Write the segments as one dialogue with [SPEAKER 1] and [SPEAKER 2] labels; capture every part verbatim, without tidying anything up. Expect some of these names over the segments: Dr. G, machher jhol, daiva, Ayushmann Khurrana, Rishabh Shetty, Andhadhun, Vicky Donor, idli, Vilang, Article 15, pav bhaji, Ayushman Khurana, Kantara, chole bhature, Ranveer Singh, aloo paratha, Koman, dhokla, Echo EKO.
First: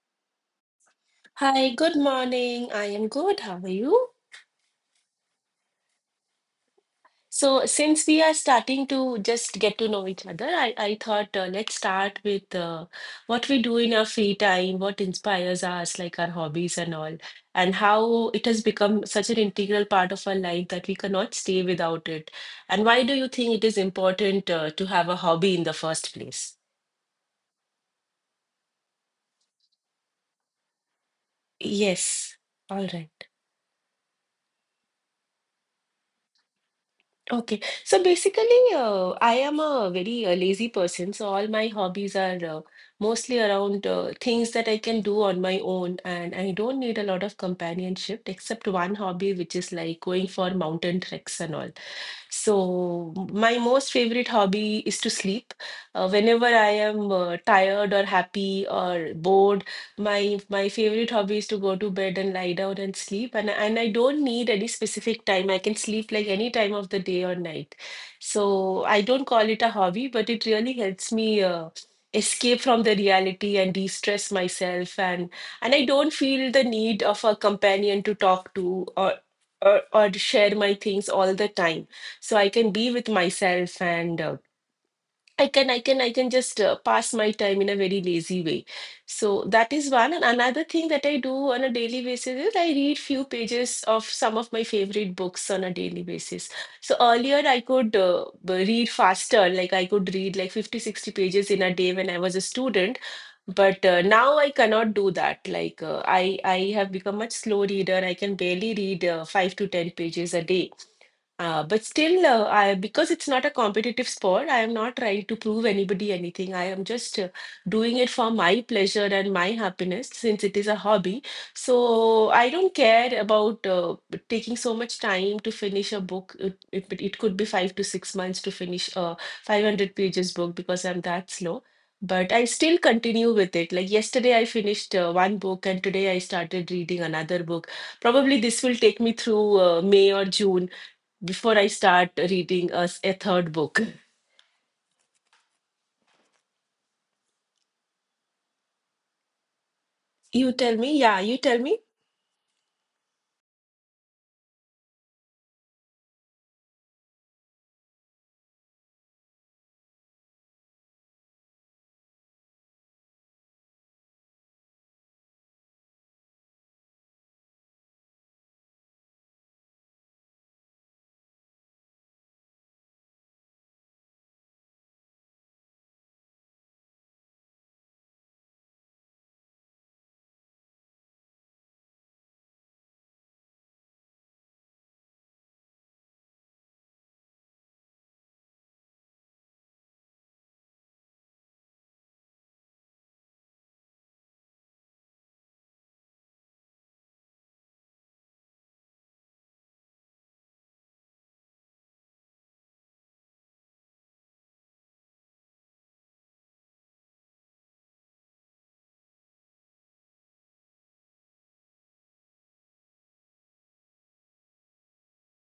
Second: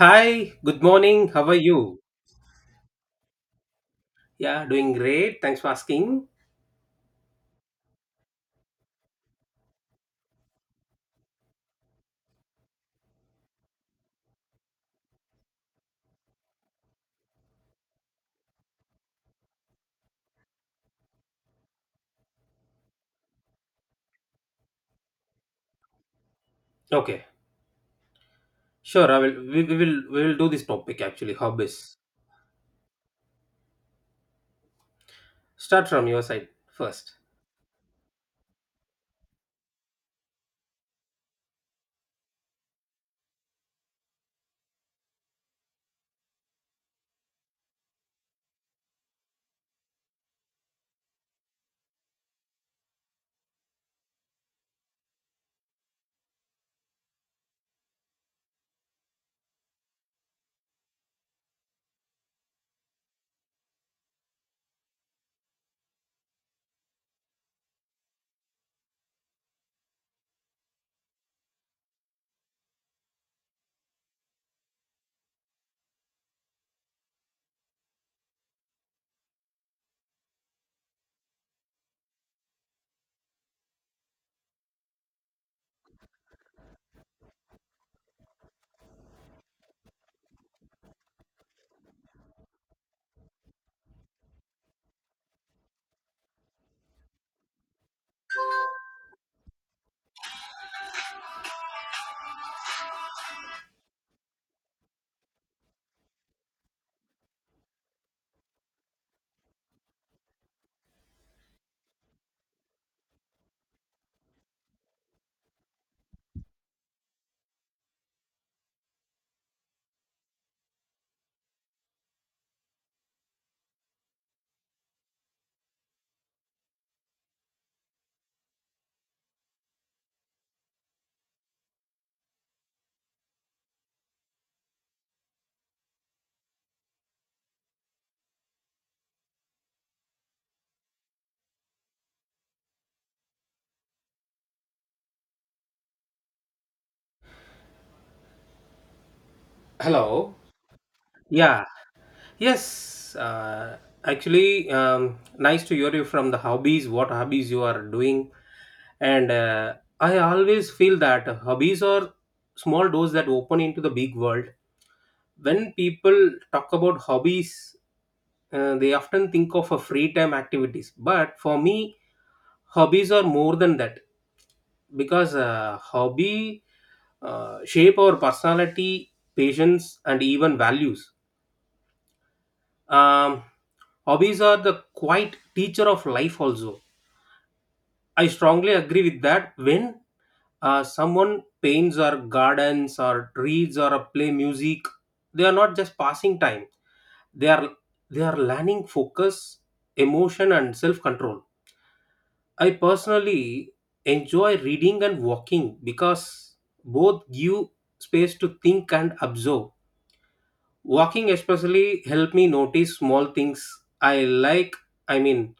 [SPEAKER 1] Hi, good morning. How are
[SPEAKER 2] Hi, good
[SPEAKER 1] you?
[SPEAKER 2] morning. I am good. How are you?
[SPEAKER 1] Yeah, doing great. Thanks for asking.
[SPEAKER 2] So, since we are starting to just get to know each other, I, I thought, uh, let's start with uh, what we do in our free time, what inspires us, like our hobbies and all, and how it has become such an integral part of our life that we cannot stay without it. And why do you think it is important uh, to have a hobby in the first place?
[SPEAKER 1] Okay, sure. I will. We, we will. We will do this topic actually. Hobbies.
[SPEAKER 2] Yes. All right.
[SPEAKER 1] Start from your side first.
[SPEAKER 2] Okay. So basically, uh, I am a very uh, lazy person. So all my hobbies are uh, mostly around uh, things that I can do on my own, and I don't need a lot of companionship except one hobby, which is like going for mountain treks and all. So, my most favorite hobby is to sleep. Uh, whenever I am uh, tired or happy or bored, my my favorite hobby is to go to bed and lie down and sleep. And and I don't need any specific time. I can sleep like any time of the day or night. So I don't call it a hobby, but it really helps me uh, escape from the reality and de-stress myself. And and I don't feel the need of a companion to talk to or or, or share my things all the time, so I can be with myself and, uh, I can i can i can just uh, pass my time in a very lazy way. So that is one, and another thing that I do on a daily basis is I read few pages of some of my favorite books on a daily basis. So earlier I could, uh, b- read faster. Like I could read like fifty, sixty pages in a day when I was a student, but uh, now I cannot do that. Like, uh, i i have become much slow reader. I can barely read uh, five to ten pages a day. Uh, but still, uh, I, because it's not a competitive sport, I am not trying to prove anybody anything. I am just uh, doing it for my pleasure and my happiness since it is a hobby. So I don't care about uh, taking so much time to finish a book. It, it, it could be five to six months to finish a five hundred pages book because I'm that slow. But I still continue with it. Like yesterday, I finished uh, one book, and today I started reading another book. Probably this will take me through uh, May or June before I start reading us a third book.
[SPEAKER 1] Hello.
[SPEAKER 2] You tell me, yeah, you tell
[SPEAKER 1] Yeah.
[SPEAKER 2] me.
[SPEAKER 1] Yes. Uh, actually, um, nice to hear you from the hobbies. What hobbies you are doing? And uh, I always feel that hobbies are small doors that open into the big world. When people talk about hobbies, uh, they often think of a free time activities, but for me hobbies are more than that, because uh, hobby uh, shape our personality, patience, and even values. um, Hobbies are the quiet teacher of life also. I strongly agree with that. When uh, someone paints or gardens or reads or uh, play music, they are not just passing time. They are they are learning focus, emotion, and self control. I personally enjoy reading and walking because both give space to think and observe. Walking especially help me notice small things I like. I mean,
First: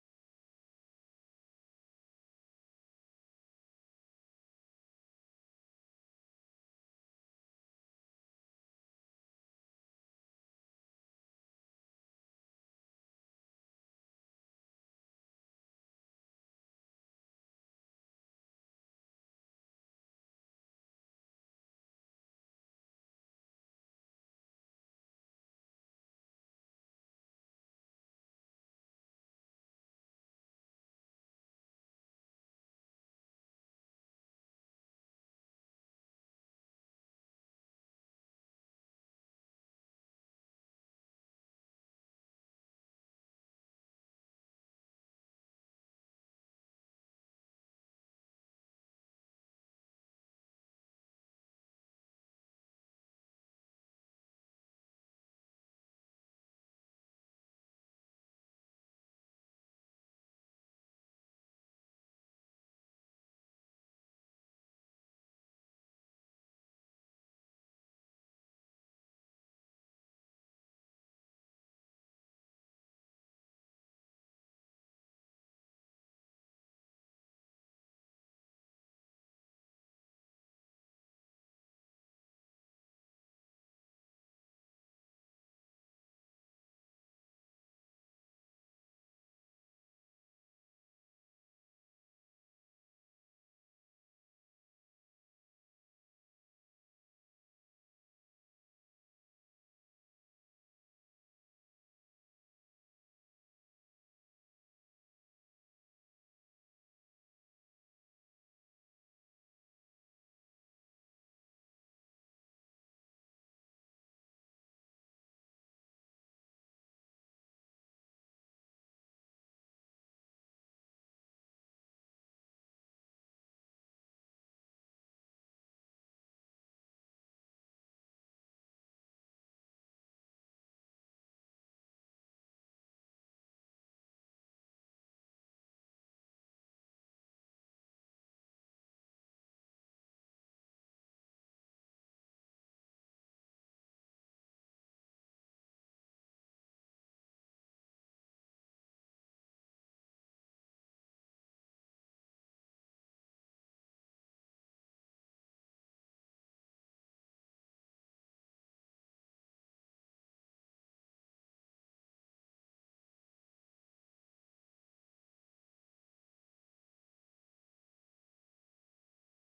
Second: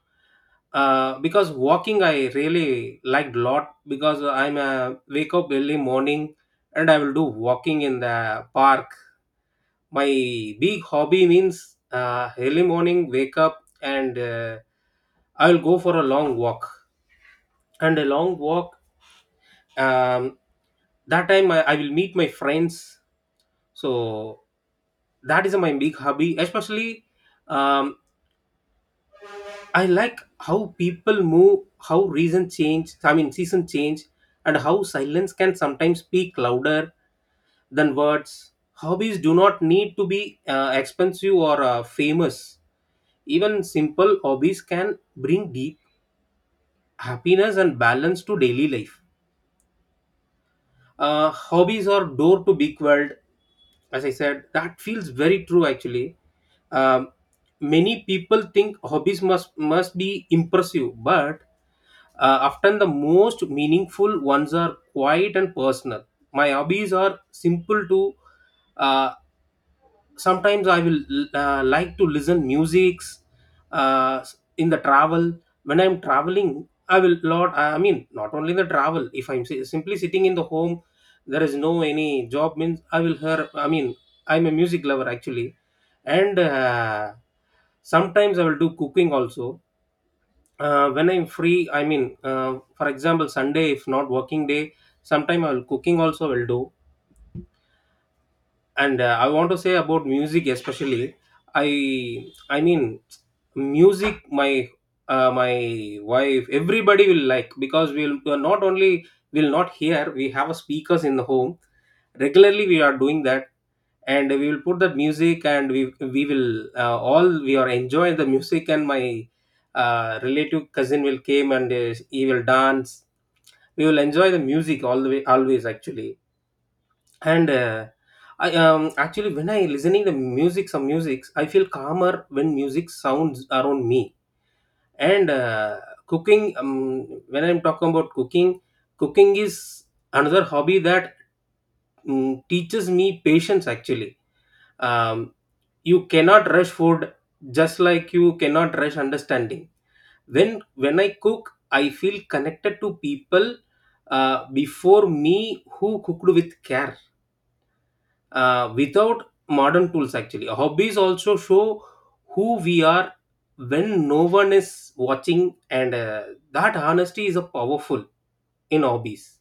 [SPEAKER 1] uh, because walking I really liked lot, because I'm a wake up early morning and I will do walking in the park. My big hobby means uh, early morning wake up and uh, I will go for a long walk. And a long walk, um, that time I, I will meet my friends, so that is my big hobby especially. um, I like how people move, how reason change I mean season change, and how silence can sometimes speak louder than words. Hobbies do not need to be uh, expensive or uh, famous. Even simple hobbies can bring deep happiness and balance to daily life. Uh, hobbies are door to big world, as I said. That feels very true actually. um, Many people think hobbies must must be impressive, but uh, often the most meaningful ones are quiet and personal. My hobbies are simple to. uh, Sometimes I will uh, like to listen musics, uh, in the travel. When I'm traveling, I will lot. I mean, not only the travel, if I'm si- simply sitting in the home, there is no any job means I will hear. I mean, I'm a music lover actually. And uh, sometimes I will do cooking also, uh, when I'm free. I mean, uh, for example Sunday if not working day, sometime I will cooking also will do. And uh, I want to say about music especially. I i mean music my, uh, my wife everybody will like, because we'll we are not only will not hear, we have a speakers in the home. Regularly we are doing that, and we will put that music, and we we will uh, all we are enjoying the music. And my uh, relative cousin will came and uh, he will dance. We will enjoy the music all the way always actually. And uh, i um actually when I listening the music, some musics I feel calmer when music sounds around me. And uh, cooking. Um, when I'm talking about cooking, cooking is another hobby that mm, teaches me patience actually. um, you cannot rush food, just like you cannot rush understanding. When when i cook, I feel connected to people uh, before me who cooked with care, uh, without modern tools. Actually hobbies also show who we are when no one is watching, and uh, that honesty is a powerful in hobbies.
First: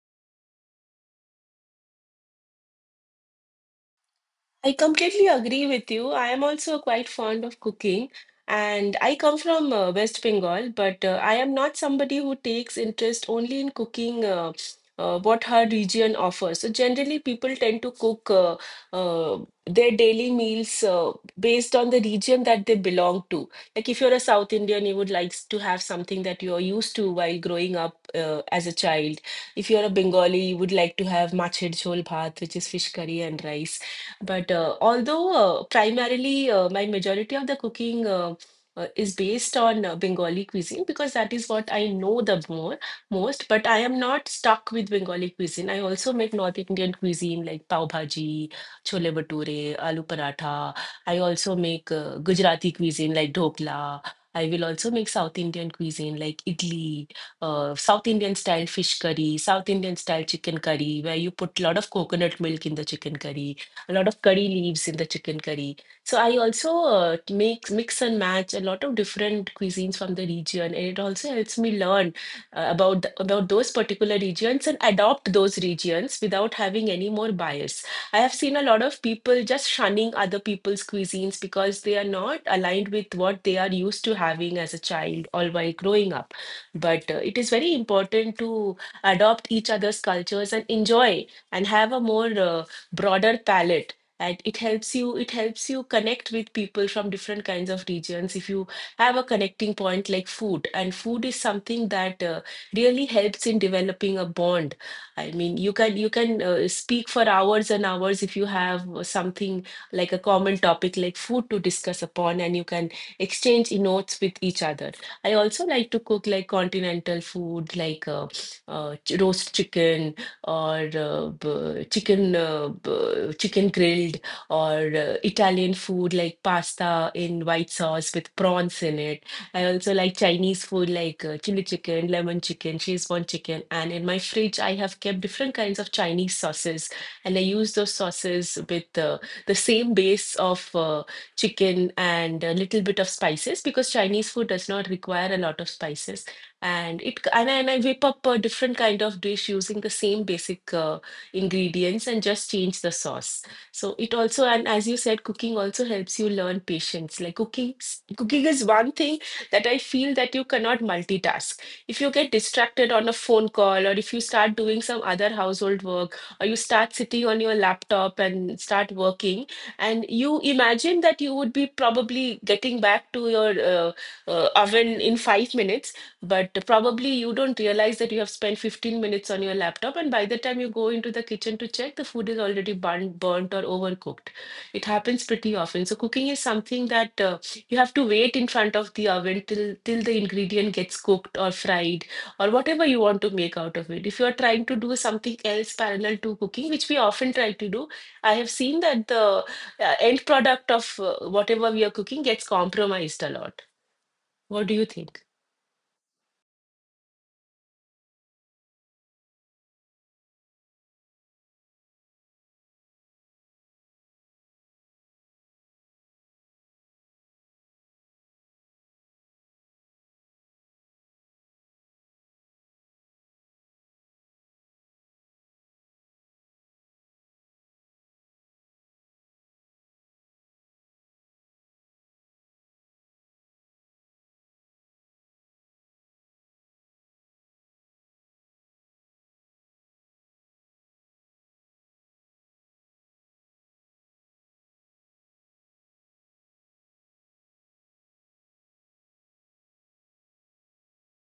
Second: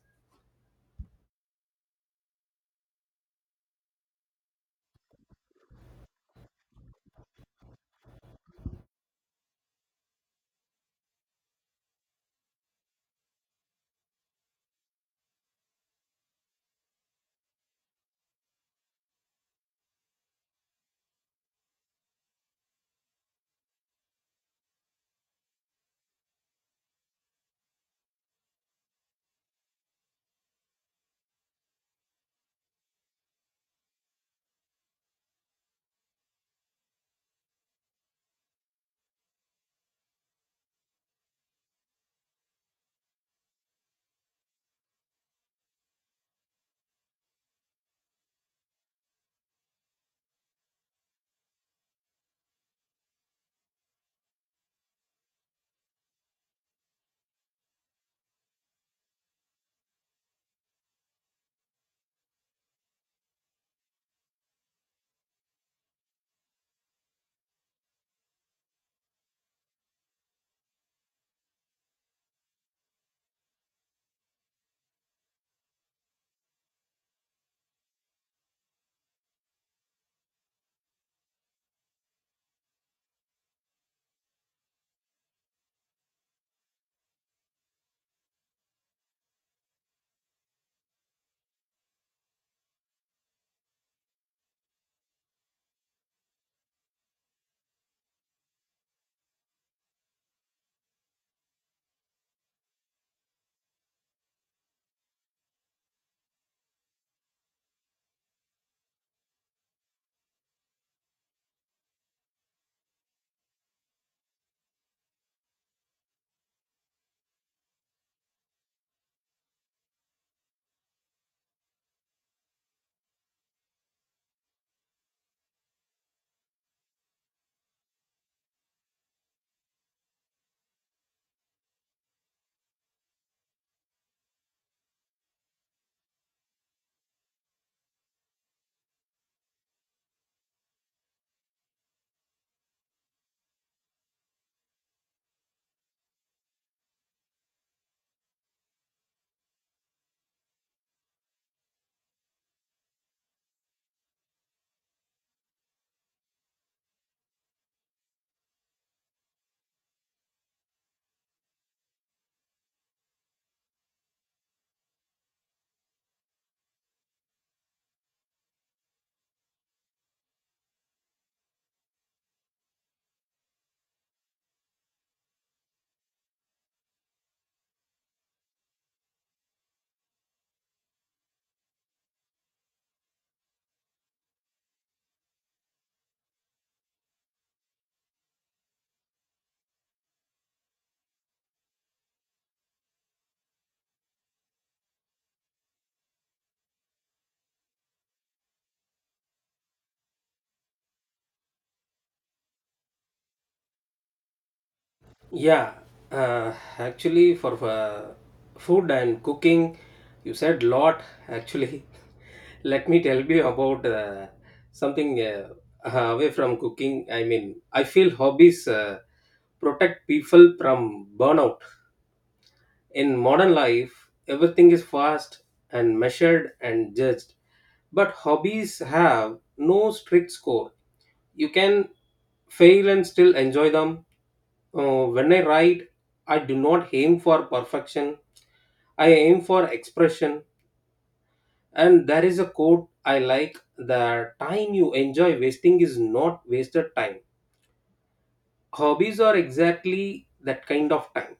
[SPEAKER 2] I completely agree with you. I am also quite fond of cooking, and I come from uh, West Bengal, but uh, I am not somebody who takes interest only in cooking uh, uh, what her region offers. So generally, people tend to cook uh, uh, their daily meals uh, based on the region that they belong to. Like if you're a South Indian, you would like s- to have something that you're used to while growing up uh, as a child. If you're a Bengali, you would like to have machher jhol bhat, which is fish curry and rice. But uh, although uh, primarily uh, my majority of the cooking uh, uh, is based on uh, Bengali cuisine because that is what I know the more most. But I am not stuck with Bengali cuisine. I also make North Indian cuisine like pav bhaji, chole bhature, aloo paratha. I also make uh, Gujarati cuisine like dhokla. I will also make South Indian cuisine like idli, uh, South Indian style fish curry, South Indian style chicken curry, where you put a lot of coconut milk in the chicken curry, a lot of curry leaves in the chicken curry. So I also uh, make mix and match a lot of different cuisines from the region, and it also helps me learn uh, about the, about those particular regions and adopt those regions without having any more bias. I have seen a lot of people just shunning other people's cuisines because they are not aligned with what they are used to having as a child or while growing up. But uh, it is very important to adopt each other's cultures and enjoy and have a more, uh, broader palette, and it helps you it helps you connect with people from different kinds of regions if you have a connecting point like food. And food is something that uh, really helps in developing a bond. I mean, you can you can, uh, speak for hours and hours if you have uh, something like a common topic like food to discuss upon, and you can exchange notes with each other. I also like to cook like continental food, like, uh, uh, ch- roast chicken, or uh, b- chicken uh, b- chicken grilled, or uh, Italian food like pasta in white sauce with prawns in it. I also like Chinese food like uh, chili chicken, lemon chicken, Szechuan chicken. And in my fridge, I have kept different kinds of Chinese sauces. And I use those sauces with uh, the same base of uh, chicken and a little bit of spices, because Chinese food does not require a lot of spices, and it and, I- and I whip up a different kind of dish using the same basic uh, ingredients and just change the sauce. So it also, and as you said, cooking also helps you learn patience. Like cooking, s- cooking is one thing that I feel that you cannot multitask. If you get distracted on a phone call, or if you start doing some other household work, or you start sitting on your laptop and start working, and you imagine that you would be probably getting back to your uh, uh, oven in five minutes, but probably you don't realize that you have spent fifteen minutes on your laptop, and by the time you go into the kitchen to check, the food is already burnt, burnt or overcooked. It happens pretty often. So cooking is something that uh, you have to wait in front of the oven till till the ingredient gets cooked or fried or whatever you want to make out of it. If you are trying to do something else parallel to cooking, which we often try to do, I have seen that the uh, end product of uh, whatever we are cooking gets compromised a lot. What do you think?
[SPEAKER 1] Yeah. Uh, actually for uh, food and cooking, you said lot actually. Let me tell you about uh, something uh, away from cooking. I mean, I feel hobbies uh, protect people from burnout. In modern life, everything is fast and measured and judged, but hobbies have no strict score. You can fail and still enjoy them. Uh, when I write, I do not aim for perfection, I aim for expression. And there is a quote I like: the time you enjoy wasting is not wasted time. Hobbies are exactly that kind of time.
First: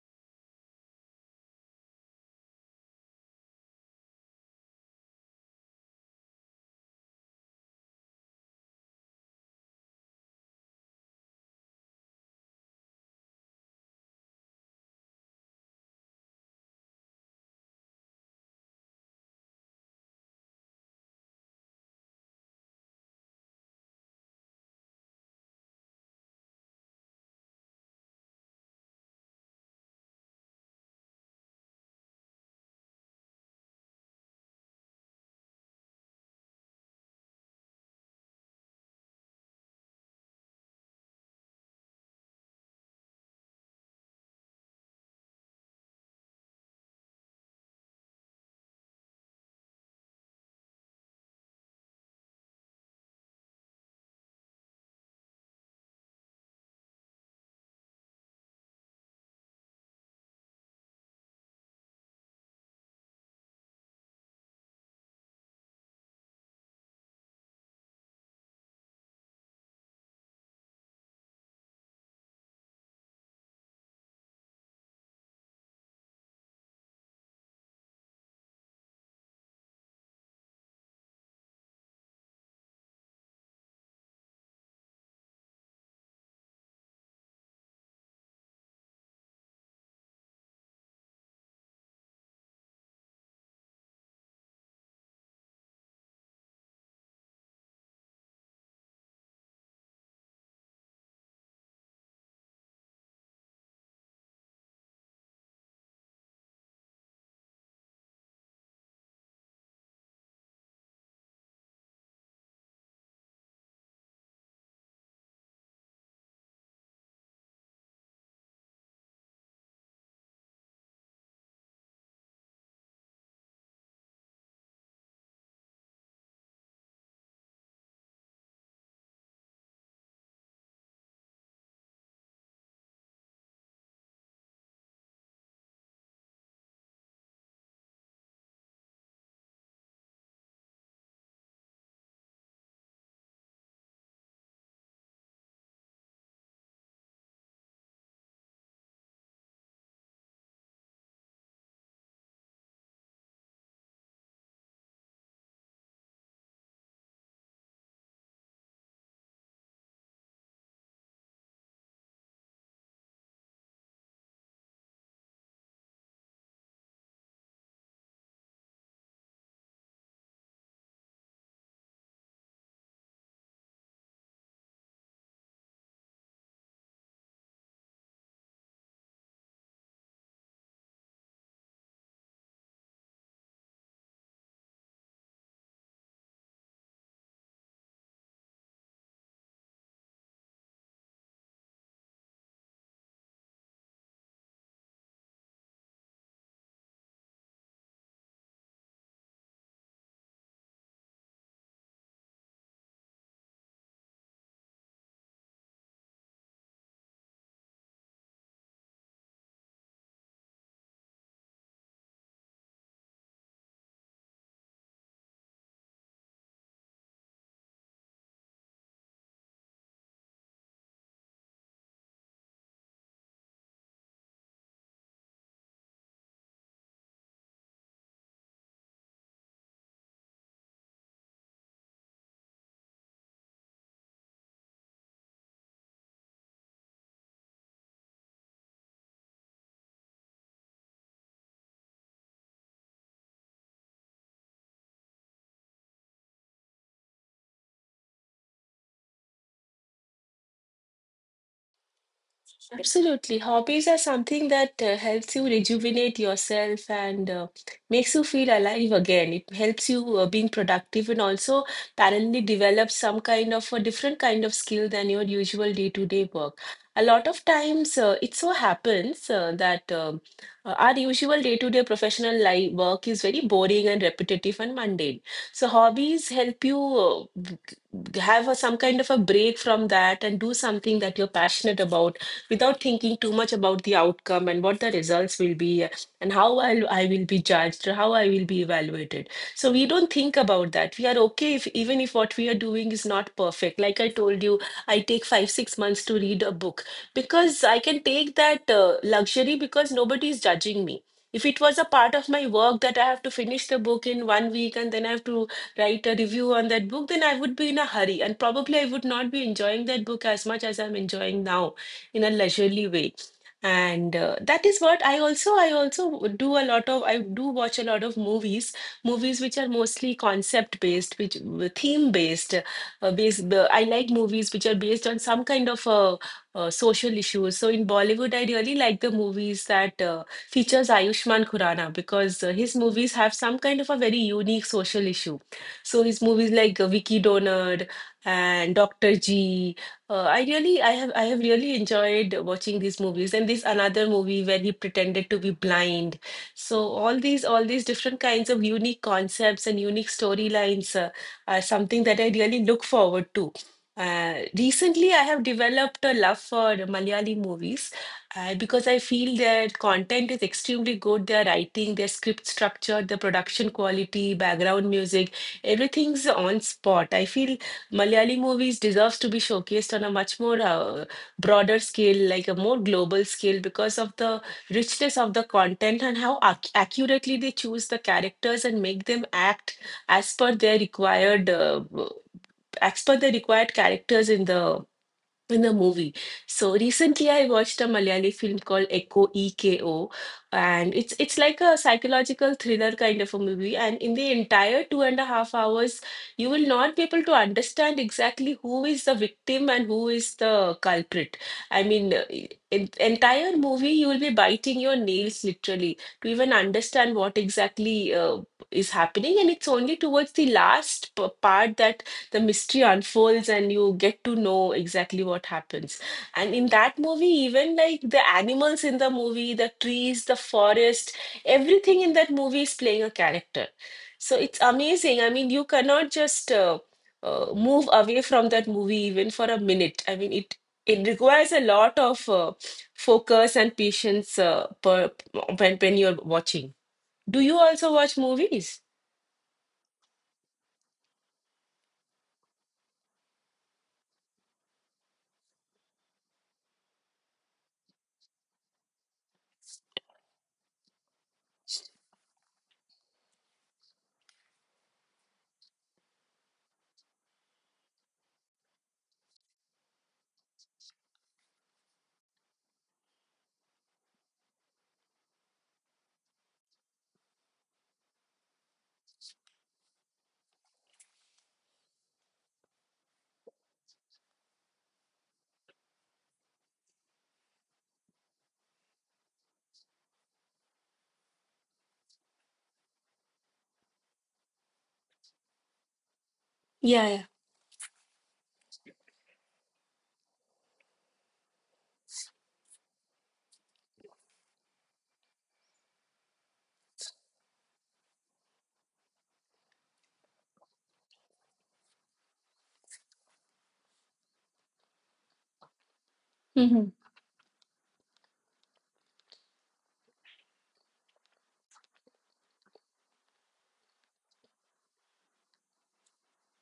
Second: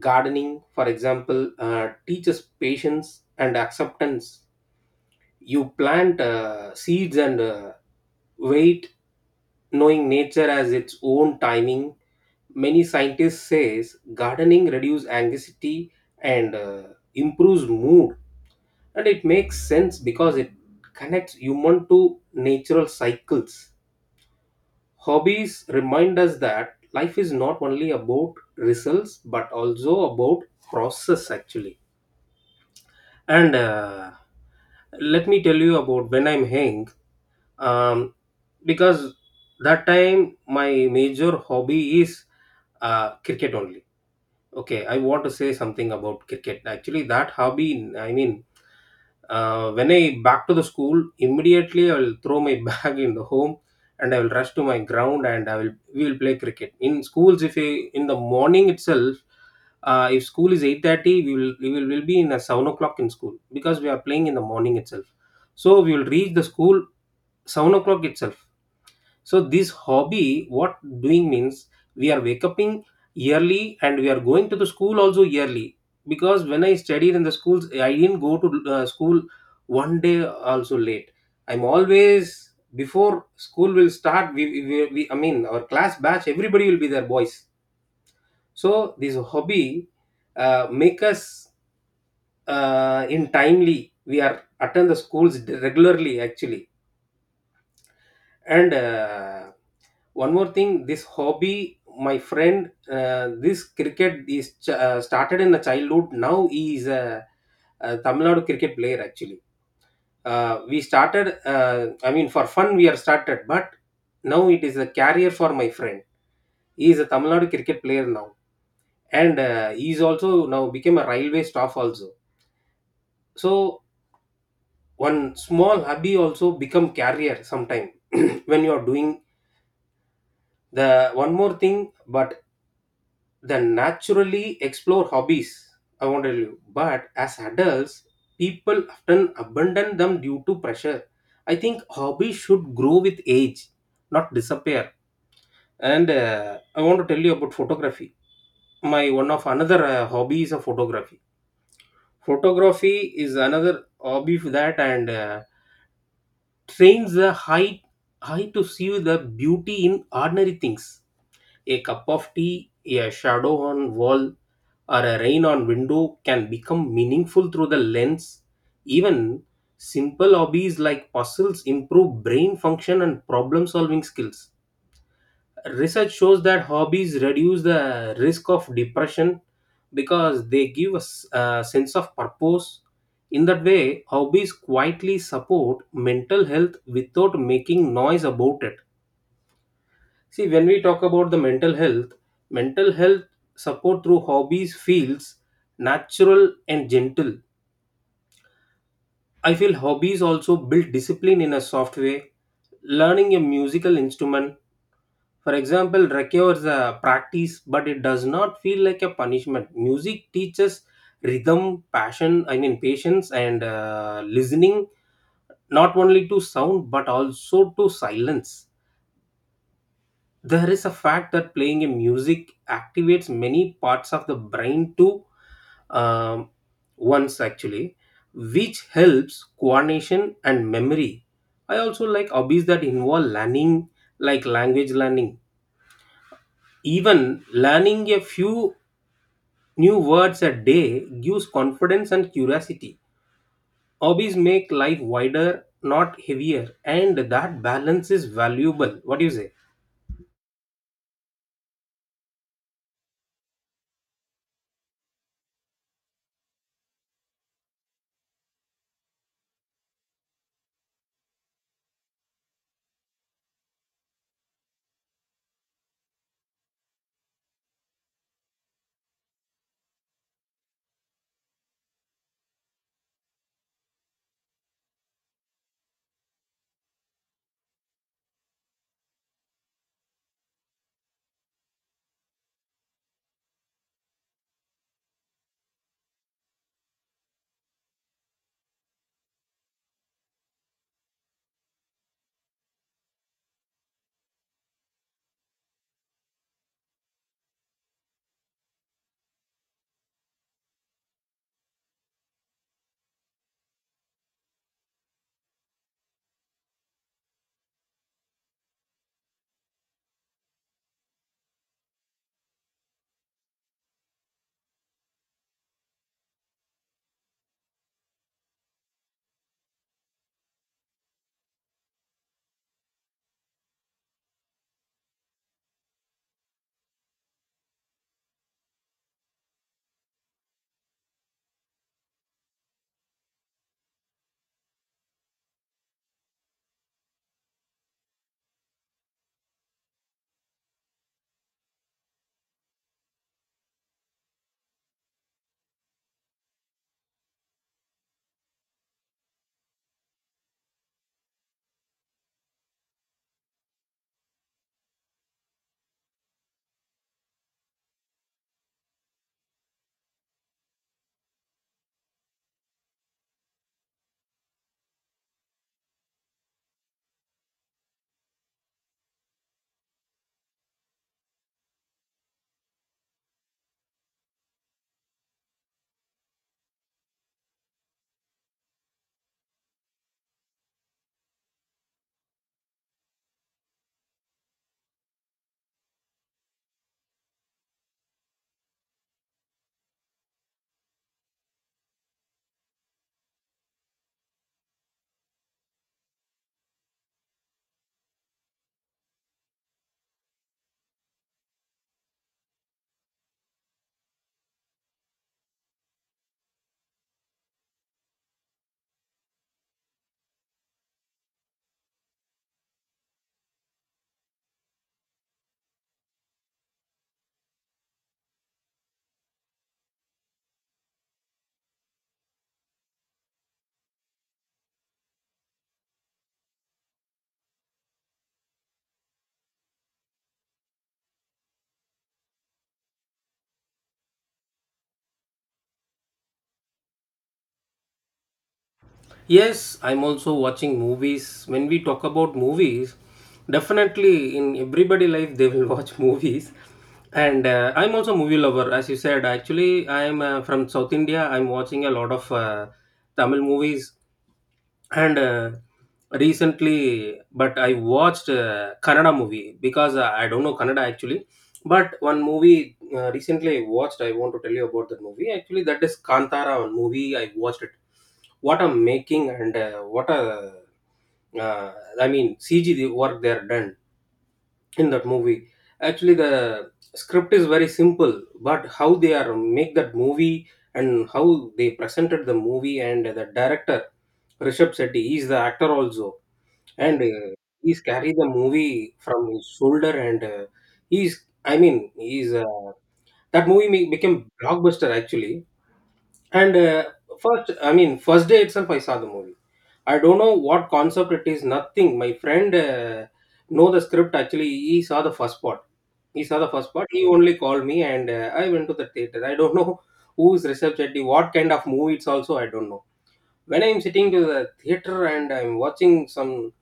[SPEAKER 1] Gardening, for example, uh, teaches patience and acceptance. You plant uh, seeds and uh, wait, knowing nature as its own timing. Many scientists says gardening reduces anxiety and uh, improves mood, and it makes sense because it connects human to natural cycles. Hobbies remind us that life is not only about results but also about process actually. And uh, let me tell you about when I'm hanging. um, because that time my major hobby is uh, cricket only. Okay, I want to say something about cricket actually. That hobby, I mean, uh, when I back to the school, immediately I will throw my bag in the home, and I will rush to my ground, and I will we will play cricket in schools if we, in the morning itself. Uh, if school is eight thirty, we will we will, will be in a seven o'clock in school, because we are playing in the morning itself. So we will reach the school seven o'clock itself. So this hobby, what doing means, we are waking up early, and we are going to the school also yearly. Because when I studied in the schools, I didn't go to uh, school one day also late. I'm always before school will start. We, we, we I mean our class batch everybody will be there, boys. So this hobby uh, make us uh, in timely. We are attend the schools regularly actually. And uh, one more thing, this hobby my friend, uh, this cricket is ch- uh, started in the childhood. Now he is a, a Tamil Nadu cricket player actually. Uh, we started, uh, I mean, for fun we are started, but now it is a career for my friend. He is a Tamil Nadu cricket player now. And uh, he is also now became a railway staff also. So one small hobby also become career sometime. When you are doing the one more thing, but then naturally explore hobbies. I want to tell you, but as adults, people often abandon them due to pressure. I think hobbies should grow with age, not disappear. And uh, I want to tell you about photography. My one of another uh, hobby is a photography. Photography is another hobby for that, and uh, trains the eye eye to see the beauty in ordinary things. A cup of tea, a shadow on wall, or a rain on window can become meaningful through the lens. Even simple hobbies like puzzles improve brain function and problem solving skills. Research shows that hobbies reduce the risk of depression because they give us a sense of purpose. In that way, hobbies quietly support mental health without making noise about it. See, when we talk about the mental health, mental health support through hobbies feels natural and gentle. I feel hobbies also build discipline in a soft way. Learning a musical instrument, for example, requires a practice, but it does not feel like a punishment. Music teaches rhythm, passion, I mean, patience, and uh, listening not only to sound but also to silence. There is a fact that playing a music activates many parts of the brain to, um, once actually, which helps coordination and memory. I also like hobbies that involve learning, like language learning. Even learning a few new words a day gives confidence and curiosity. Hobbies make life wider not heavier, and that balance is valuable. What do you say?
[SPEAKER 2] Absolutely. Hobbies are something that uh, helps you rejuvenate yourself and uh, makes you feel alive again. It helps you uh, being productive and also parallelly develop some kind of a different kind of skill than your usual day-to-day work. A lot of times uh, it so happens uh, that um, uh, our usual day-to-day professional life work is very boring and repetitive and mundane. So hobbies help you uh, g- g- have a, some kind of a break from that and do something that you're passionate about without thinking too much about the outcome and what the results will be, uh, and how I'll, I will be judged or how I will be evaluated. So we don't think about that. We are okay if even if what we are doing is not perfect. Like I told you, I take five, six months to read a book because I can take that uh, luxury because nobody is judging me. If it was a part of my work that I have to finish the book in one week and then I have to write a review on that book, then I would be in a hurry, and probably I would not be enjoying that book as much as I'm enjoying now in a leisurely way. And uh, that is what I also, i also do a lot of, I do watch a lot of movies, movies which are mostly concept based, which theme based, uh, based uh, I like movies which are based on some kind of uh, uh, social issues. So in Bollywood, I really like the movies that uh, features Ayushmann Khurrana, because uh, his movies have some kind of a very unique social issue. So his movies like uh, Vicky Donut and Dr. G, uh, I really, I have, I have really enjoyed watching these movies, and this another movie where he pretended to be blind. So all these, all these different kinds of unique concepts and unique storylines uh, are something that I really look forward to. Uh, recently, I have developed a love for Malayali movies uh, because I feel their content is extremely good. Their writing, their script structure, the production quality, background music, everything's on spot. I feel Malayali movies deserves to be showcased on a much more uh, broader scale, like a more global scale, because of the richness of the content and how ac- accurately they choose the characters and make them act as per their required, uh, as per the required characters in the in a movie. So recently I watched a Malayali film called Echo E K O, and it's it's like a psychological thriller kind of a movie, and in the entire two and a half hours you will not be able to understand exactly who is the victim and who is the culprit. I mean, uh, i- in entire movie you will be biting your nails literally to even understand what exactly uh, is happening, and it's only towards the last p- part that the mystery unfolds and you get to know exactly what happens. And in that movie, even like the animals in the movie, the trees, the forest, everything in that movie is playing a character. So it's amazing. I mean, you cannot just uh, uh, move away from that movie even for a minute. I mean, it it requires a lot of uh, focus and patience, uh, per, when when you're watching. Do you also watch movies?
[SPEAKER 1] Yes, I'm also watching movies. When we talk about movies, definitely in everybody life they will watch movies. And uh, I'm also movie lover, as you said. Actually, I'm uh, from South India. I'm watching a lot of uh, Tamil movies. And uh, recently, but I watched uh, Kannada movie because I I don't know Kannada actually. But one movie uh, recently I watched, I want to tell you about that movie. Actually, that is Kantara, one movie I watched it. What a making, and uh, what a, uh, I mean, C G the work they are done in that movie. Actually the script is very simple, but how they are make that movie and how they presented the movie, and the director Rishabh Shetty, he is the actor also. And
[SPEAKER 2] Yeah, yeah.
[SPEAKER 1] uh, he's carry the movie from his shoulder, and uh, he's I mean he's uh, that movie make, became blockbuster actually. And uh, first, I mean, first day itself I saw the movie. I don't know what concept it is, nothing. My friend uh, know the script actually. He saw the first part. He saw the first part.
[SPEAKER 2] Hmm.
[SPEAKER 1] He only called me, and uh, I went to the theater. I don't know who is Rishabh Chetty, what kind of movie it's also. I don't know. When I'm sitting to the theater and I'm watching some,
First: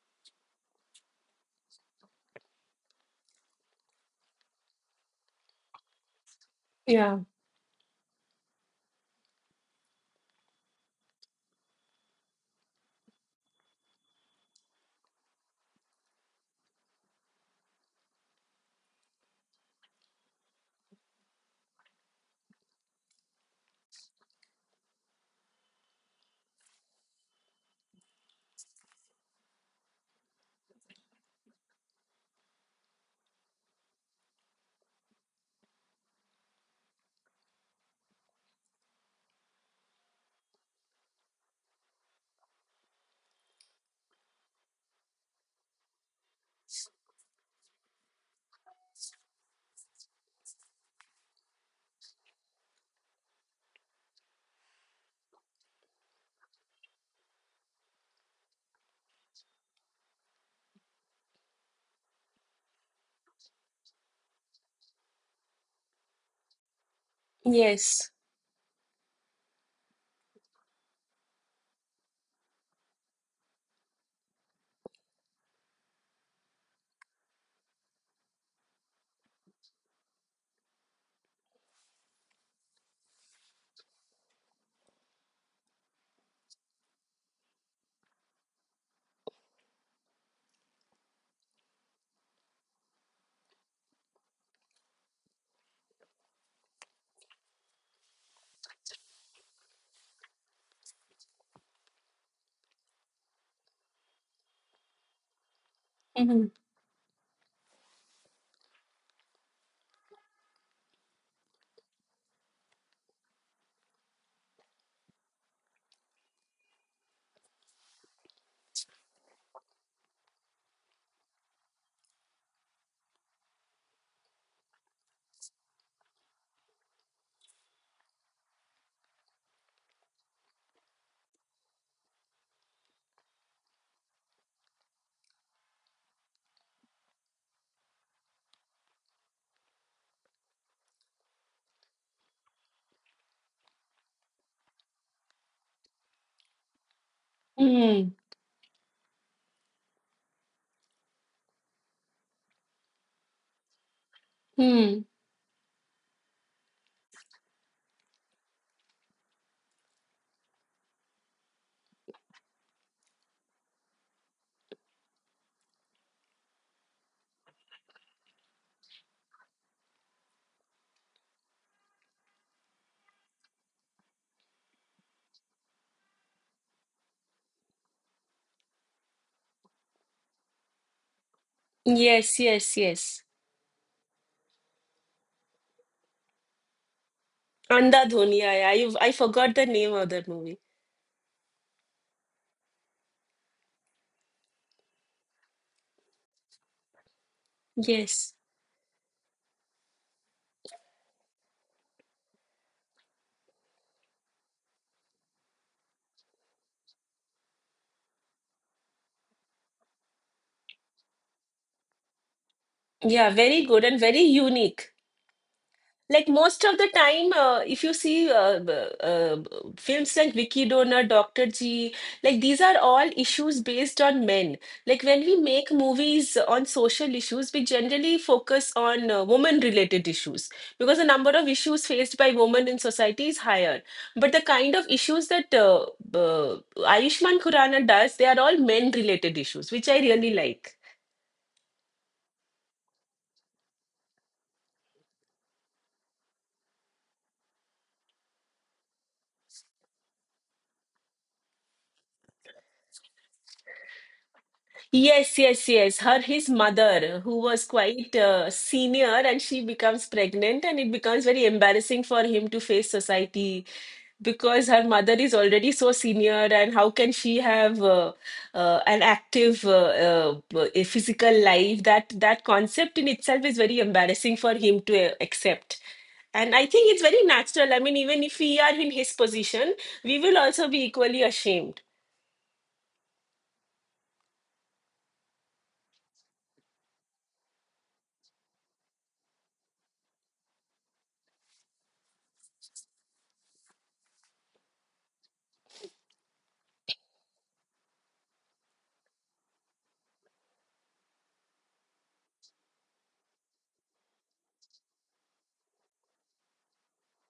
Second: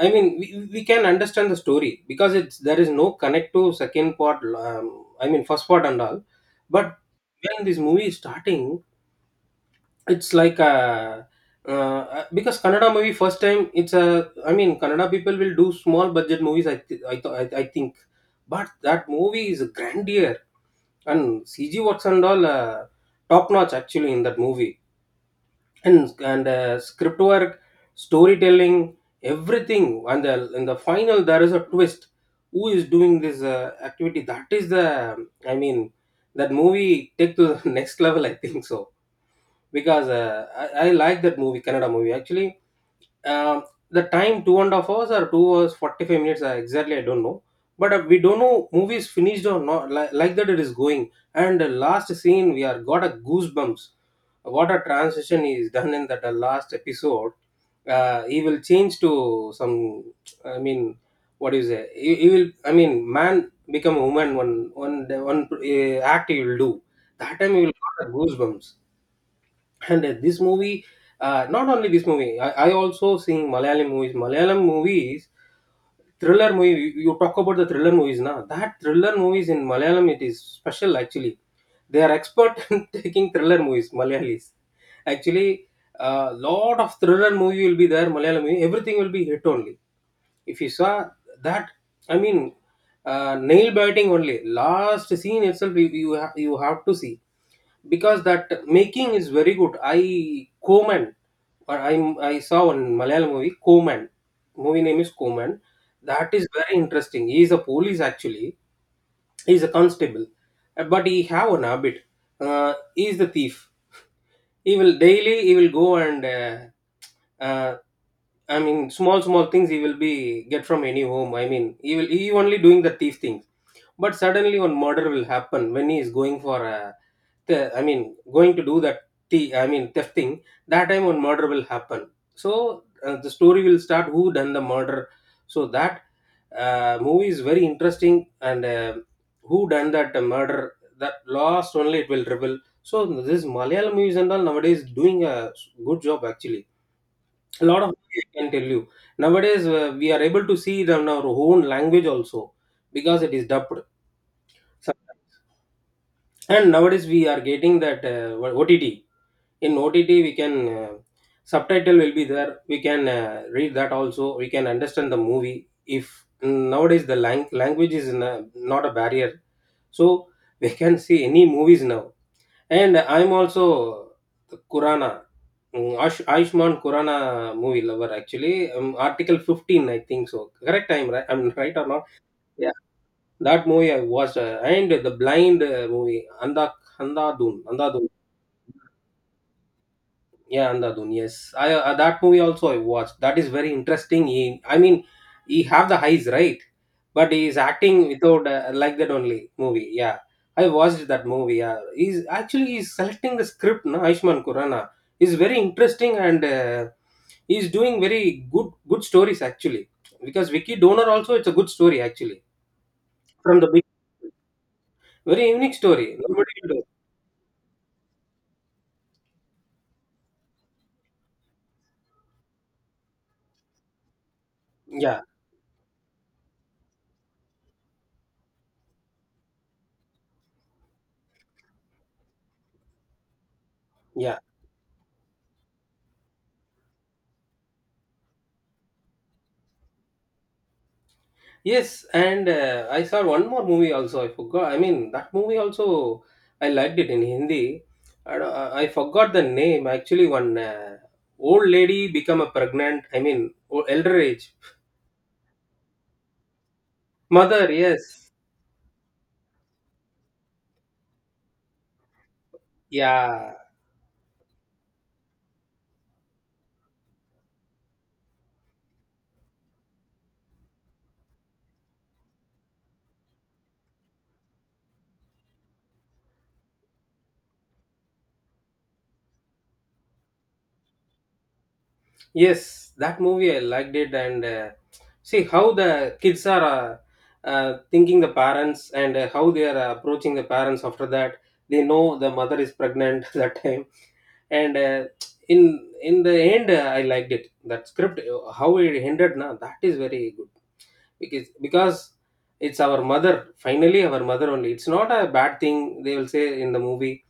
[SPEAKER 1] I mean, we, we can understand the story because it's there is no connect to second part. Um, I mean, first part and all. But
[SPEAKER 2] Yeah.
[SPEAKER 1] when this movie is starting, it's like a uh, because Kannada movie first time it's a I mean Kannada people will do small budget movies I th- I, th- I I think. But that movie is grandeur and C G works and all uh, top notch actually in that movie. And and uh, script work, storytelling, everything. And the, in the final, there is a twist. Who is doing this uh, activity? That is the I mean, that movie take to the next level, I think so, because uh, I, I like that movie, Kannada movie actually. um, the time two and a half hours or two hours forty-five minutes uh, exactly I don't know, but uh, we don't know movie is finished or not, like, like that it is going, and the last scene we are got a goosebumps. What a transition is done in that uh, last episode. Uh, he will change to some, I mean, what is it, he, he will, I mean, man become a woman, one one one uh, act he will do. That time he will got
[SPEAKER 2] Yes.
[SPEAKER 1] a goosebumps. And uh, this movie, uh, not only this movie, I, I also seeing malayalam movies, malayalam movies thriller movie. You you talk about the thriller movies now, that thriller movies in malayalam, it is special actually. They are expert in taking thriller movies, malayalis, actually. A lot of thriller movie will be there, malayalam movie everything will be hit only. If you saw that, I mean, uh, nail biting only, last scene itself you, you, ha- you have to see, because that making is very good. I Koman or i i saw one malayalam movie, Koman. Movie name is Koman. That is very interesting. He is a police actually, he is a constable. Uh, but he have an habit. uh, he is the thief. He will daily he will go and uh, uh, I mean small small things he will be get from any home. I mean he will he only doing the thief things. But suddenly one murder will happen when he is going for a the- I mean, going to do that, th I mean, theft thing, that time one murder will happen. So uh, the story will start, who done the murder. So that uh, movie is very interesting, and uh, who done that murder, that last only it will reveal. So this Malayalam movies and all nowadays doing a good job actually. A lot of,
[SPEAKER 2] Hmm.
[SPEAKER 1] I can tell you, nowadays uh, we are able to see it on our own language also because it is dubbed. So-
[SPEAKER 2] Hmm.
[SPEAKER 1] And nowadays we are getting that uh, O T T. In O T T we can uh, subtitle will be there. We can uh, read that also. We can understand the movie. If nowadays the lang- language is na- not a barrier, so we can see any movies now. And I'm also the Kurana, mm, Ash- Ayushman Kurana movie lover actually. Um, Article fifteen, I think so. Correct time, right? I'm right or not?
[SPEAKER 2] Yes, yes,
[SPEAKER 1] Yeah.
[SPEAKER 2] yes.
[SPEAKER 1] That movie I watched, uh, and the Blind uh, movie, Anda Andadun, Andadun.
[SPEAKER 2] Andhadhun. Yeah, yeah. I I forgot the name of that movie.
[SPEAKER 1] Yeah, Andhadhun. Yes, I uh, that movie also I watched. That is very interesting. He, I mean, he have the highs, right? But he is acting
[SPEAKER 2] Yes.
[SPEAKER 1] without uh, like that only movie. Yeah, I watched that movie. Yeah, he's actually he's selecting the script. No, Aishman Kurana is very interesting, and uh, he's doing very good good stories actually. Because Vicky Donor also, it's a good story actually,
[SPEAKER 2] Yeah,
[SPEAKER 1] from
[SPEAKER 2] very
[SPEAKER 1] the big,
[SPEAKER 2] good and very unique.
[SPEAKER 1] very unique story.
[SPEAKER 2] Like
[SPEAKER 1] Nobody
[SPEAKER 2] most
[SPEAKER 1] will
[SPEAKER 2] of
[SPEAKER 1] do.
[SPEAKER 2] the time, uh, if you see uh, b- uh, b- films like Vicky Donor, doctor G, like these are all issues based on men. Like when
[SPEAKER 1] Yeah,
[SPEAKER 2] we make movies on social issues, we generally focus on uh, woman-related issues because the number of issues faced by women in society is higher. But
[SPEAKER 1] yeah.
[SPEAKER 2] the kind of issues that uh, b- Ayushmann Khurrana does, they are all men-related issues, which I really like.
[SPEAKER 1] Yes, and uh, I saw one more movie also. I forgot. I mean, that movie also I liked it in Hindi. I, don't- I I forgot the name. Actually, one uh, old lady become a pregnant, I mean, o- elder age
[SPEAKER 2] Yes, yes, yes. Her, his mother, who was
[SPEAKER 1] mother.
[SPEAKER 2] quite
[SPEAKER 1] Yes,
[SPEAKER 2] uh, senior, and she becomes pregnant, and it becomes very embarrassing for him to face
[SPEAKER 1] yeah,
[SPEAKER 2] society because her mother is already so senior, and how can she have uh, uh, an active uh, uh, a physical life? That that concept in itself is very embarrassing for him to uh, accept. And I think it's very natural. I mean, even if we are in his position, we will also be equally ashamed.
[SPEAKER 1] yes. That movie I liked it, and uh, see how the kids are uh, uh, thinking the parents, and uh, how they are approaching the parents after that. They know the mother is pregnant that time. And uh, in in the end, uh, I liked it. That script, uh, how it ended, na, that is very good, because because it's our mother. Finally, our mother only. It's not a bad thing, they will say in the movie.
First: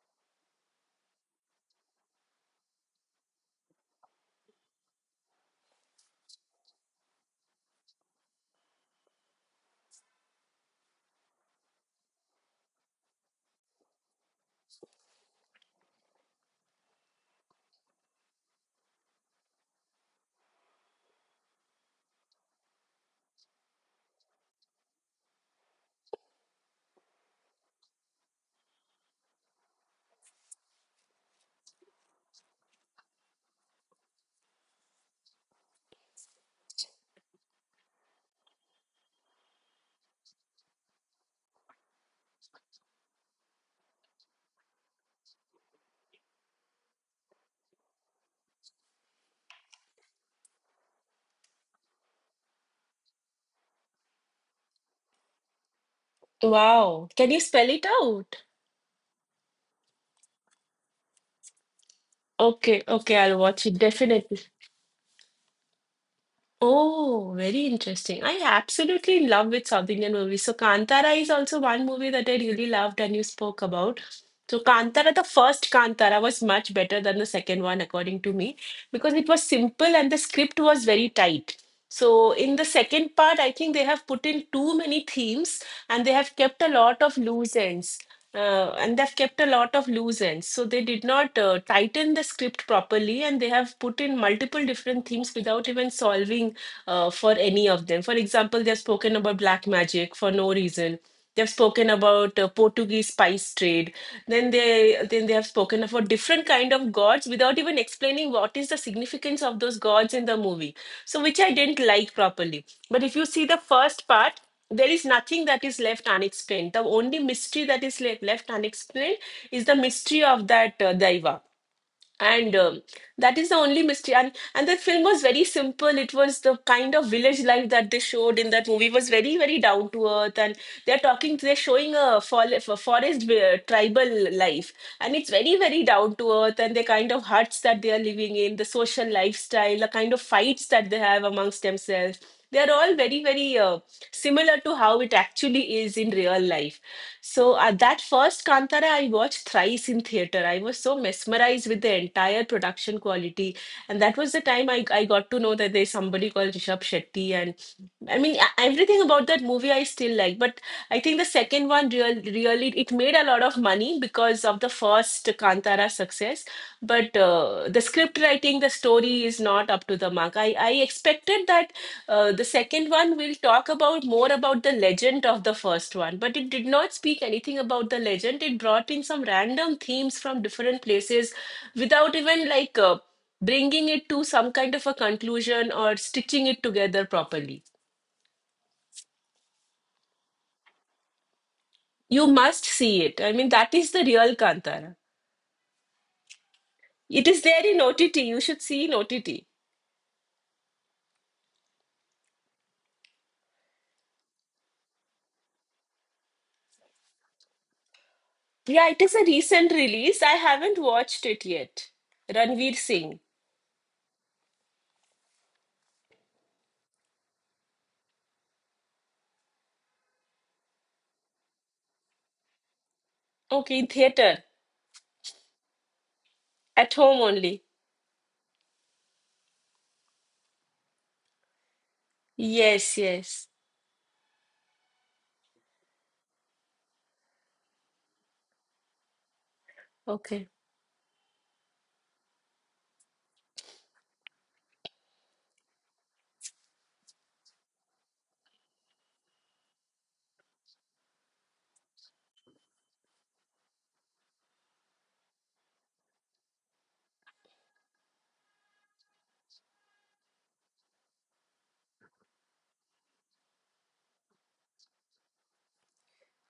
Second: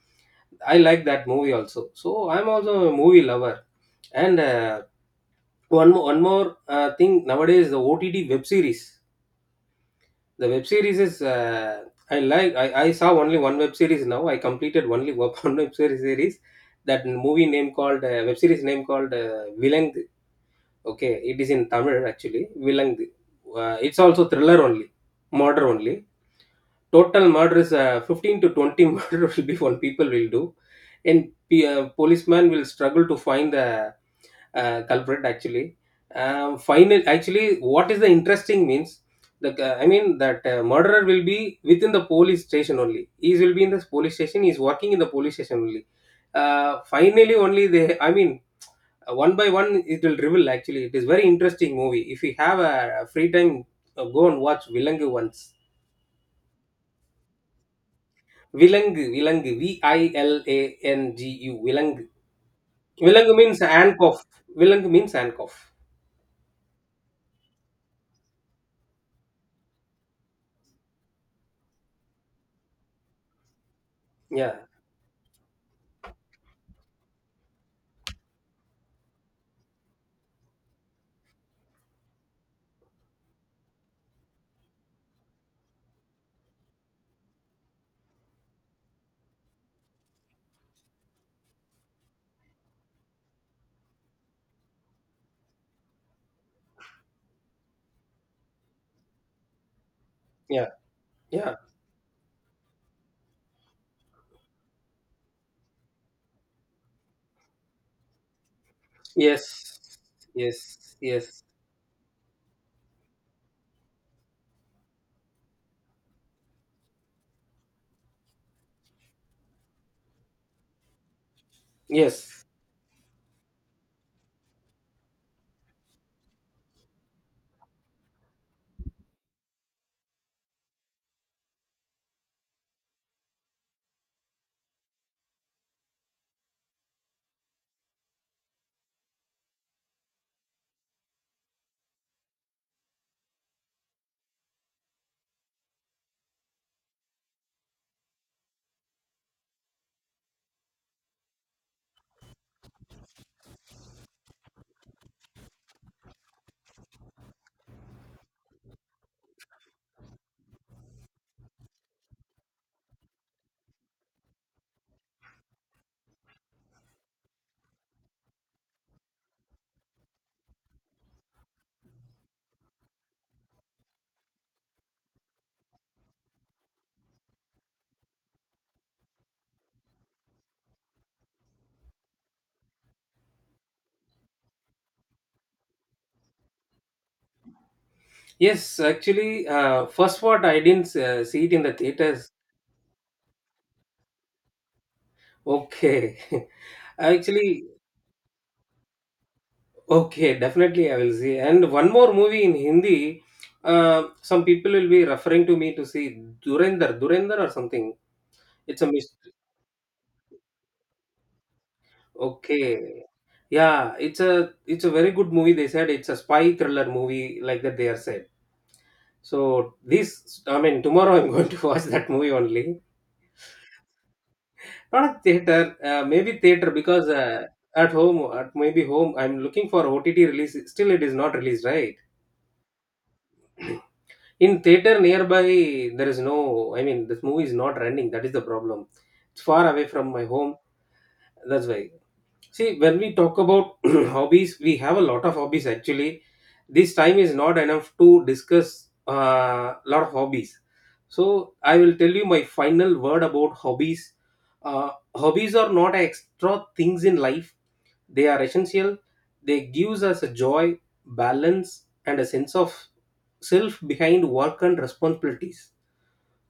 [SPEAKER 1] I like that movie also. So I'm also a movie lover. And uh, one more, one more uh, thing, nowadays the O T T web series. The web series is uh, I like. I, I saw only one web series now. I completed only one web series series. That movie name called uh, Web series name called uh, Vilang. Okay, it is in Tamil actually. Vilang. Uh, it's also thriller only, murder only, total murders uh, fifteen to twenty murders will be, what people will do, and p- uh, policeman will struggle to find the uh, culprit actually. Um, final actually, what is the interesting means, the uh, I mean that uh, murderer will be within the police station only, he will be in the police station, he's working in the police station only. Uh, finally only they, I mean, uh, one by one it will reveal actually. It is very interesting movie. If you have a, a free time, uh, go and watch vilangu once.
[SPEAKER 2] Wow. Can you spell it out?
[SPEAKER 1] விலங்கு விலங்கு விஐஎல்ஏஎன்ஜியு விலங்கு.
[SPEAKER 2] Okay, okay,
[SPEAKER 1] விலங்கு
[SPEAKER 2] I'll
[SPEAKER 1] means
[SPEAKER 2] watch it
[SPEAKER 1] ஆன்காஃப்.
[SPEAKER 2] definitely.
[SPEAKER 1] விலங்கு means ஆன்காஃப்.
[SPEAKER 2] Oh, very interesting. I absolutely in love with South Indian movies. So Kantara is also one movie that I really loved and you spoke about.
[SPEAKER 1] Yeah.
[SPEAKER 2] So Kantara, the first Kantara was much better than the second one, according to me, because it was simple and the script was very tight. So in the second part, I think they have put in too many themes and they have kept a lot of loose ends. Uh, and they've kept a lot of loose ends. So they did not uh, tighten the script properly, and they have put in multiple different themes without even solving uh, for any of them. For example, they've spoken about black magic for no
[SPEAKER 1] yeah.
[SPEAKER 2] reason.
[SPEAKER 1] Yeah.
[SPEAKER 2] They've spoken about uh, Portuguese spice trade. Then they then they have spoken about different kind of gods without even explaining what is the significance
[SPEAKER 1] yes.
[SPEAKER 2] of those gods in the
[SPEAKER 1] yes.
[SPEAKER 2] movie. So
[SPEAKER 1] yes.
[SPEAKER 2] which I didn't like properly. But if you see the first part, there is nothing that is left unexplained. The only mystery that is le- left unexplained is the mystery of that uh, daiva,
[SPEAKER 1] yes.
[SPEAKER 2] and um, that is the only mystery. and and the film was very simple. It was the kind of village life that they showed in that movie was very, very down to earth, and they're talking, they're showing a, for, a forest uh, tribal life, and it's very, very down to earth, and the kind of huts that they are living in, the social lifestyle, the kind of fights that they have amongst themselves, they are all very, very uh, similar to how it actually is in real life. So uh, that first Kantara I watched thrice in theater. I was so mesmerized with the entire production quality, and that was the time I, I got to know that there's somebody called Rishabh Shetty, and I mean, e- everything about that movie I still like, but I think the second one real, really it made a lot of money because of the first Kantara success. But uh, the script writing, the story is not up to the mark. I, I expected that uh, the second one will talk about more about the legend of the first one, but it did not speak anything about the legend. It brought in some random themes from different places without even like uh, bringing it to some kind of a conclusion or stitching it together properly.
[SPEAKER 1] Yes actually first what I didn't. See it in the theaters.
[SPEAKER 2] You must see it. I mean, that is the real Kantara.
[SPEAKER 1] Okay.
[SPEAKER 2] It is there
[SPEAKER 1] Actually,
[SPEAKER 2] in O T T. You should see in O T T.
[SPEAKER 1] okay, definitely I will see. And one more movie in Hindi, uh, some people will be referring to me to see, durendar durendar or something. It's
[SPEAKER 2] Yeah,
[SPEAKER 1] a
[SPEAKER 2] it is a
[SPEAKER 1] mystery.
[SPEAKER 2] recent release. I haven't watched it yet. Ranveer
[SPEAKER 1] Okay.
[SPEAKER 2] Singh.
[SPEAKER 1] Yeah, it's a it's a very good movie. They said it's a spy thriller movie, like that they are said. So this, I mean, tomorrow I'm going to watch that movie only.
[SPEAKER 2] Okay, in theater.
[SPEAKER 1] Not a theater, uh, maybe theater,
[SPEAKER 2] At
[SPEAKER 1] because
[SPEAKER 2] home
[SPEAKER 1] uh,
[SPEAKER 2] only.
[SPEAKER 1] at home at maybe home, I'm looking for O T T release. Still it is not released, right?
[SPEAKER 2] Yes, yes.
[SPEAKER 1] In theater nearby, there is no, I mean, this movie is not running. That is the problem. It's far away from my
[SPEAKER 2] Okay.
[SPEAKER 1] home. That's why. See, when we talk about hobbies, we have a lot of hobbies actually. This time is not enough to discuss a uh, lot of hobbies. So, I will tell you my final word about hobbies. Uh, hobbies are not extra things in life, they are essential. They gives us a joy, balance, and a sense of self behind work and responsibilities.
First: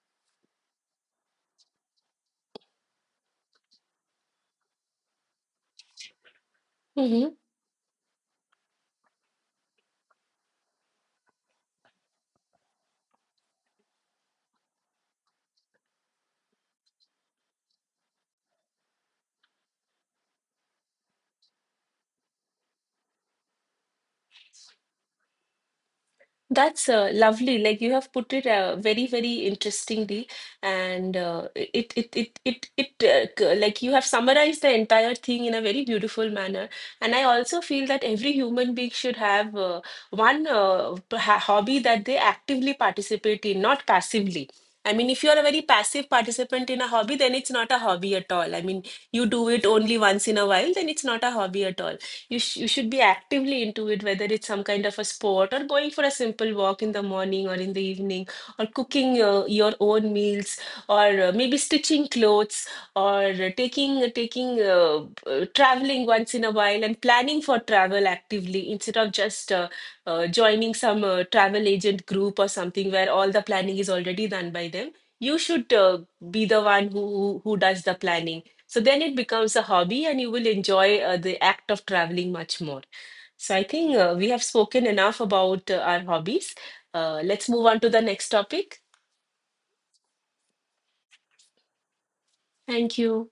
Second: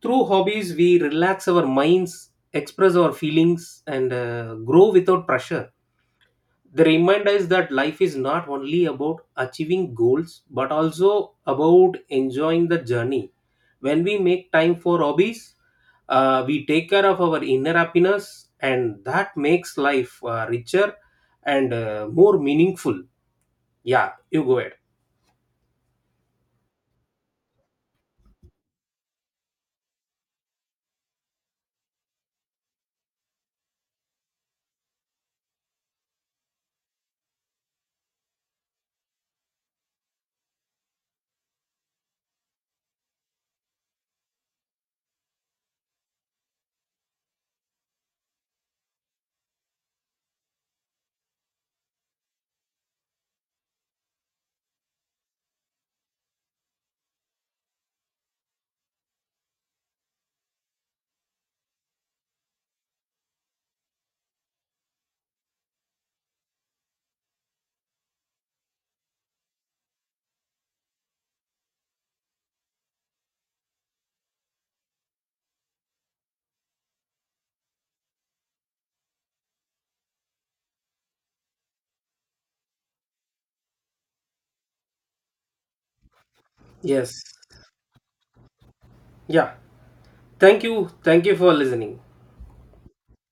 [SPEAKER 1] Through hobbies, we relax our minds, express our feelings, and uh, grow without pressure. The reminder
[SPEAKER 2] Mhm.
[SPEAKER 1] is that life is not only about achieving goals, but also about enjoying the journey. When we make time for hobbies, uh, we take care of our inner happiness, and that makes life uh, richer and uh, more meaningful. Yeah, you go ahead.
[SPEAKER 2] That's uh, lovely. Like you have put it uh, very, very interestingly, and uh, it, it, it, it, it, uh, c- like you have summarized the entire thing in a very beautiful manner. And I also feel that every human being should have uh, one uh, p- ha- hobby that they actively participate in, not passively. I mean, if you're a very passive participant in a hobby, then it's not a hobby at all. I mean, you do it only once in a while, then it's not a hobby at all. You sh you should be actively into it, whether it's some kind of a sport, or going for a simple walk in the morning or in the evening, or cooking uh, your own meals, or uh, maybe stitching clothes, or uh, taking taking uh, uh, traveling once in a while and planning for travel actively instead of just uh, uh, joining some uh, travel agent group or something where all the planning is already done by them. You should uh, be the one who who who does the planning, so then it becomes a hobby and you will enjoy uh, the act of traveling much more. So I think uh, we have spoken enough about uh, our hobbies. Uh,
[SPEAKER 1] Yes.
[SPEAKER 2] let's move on to the next topic.
[SPEAKER 1] Yeah, thank you, thank you for listening.
[SPEAKER 2] Thank you.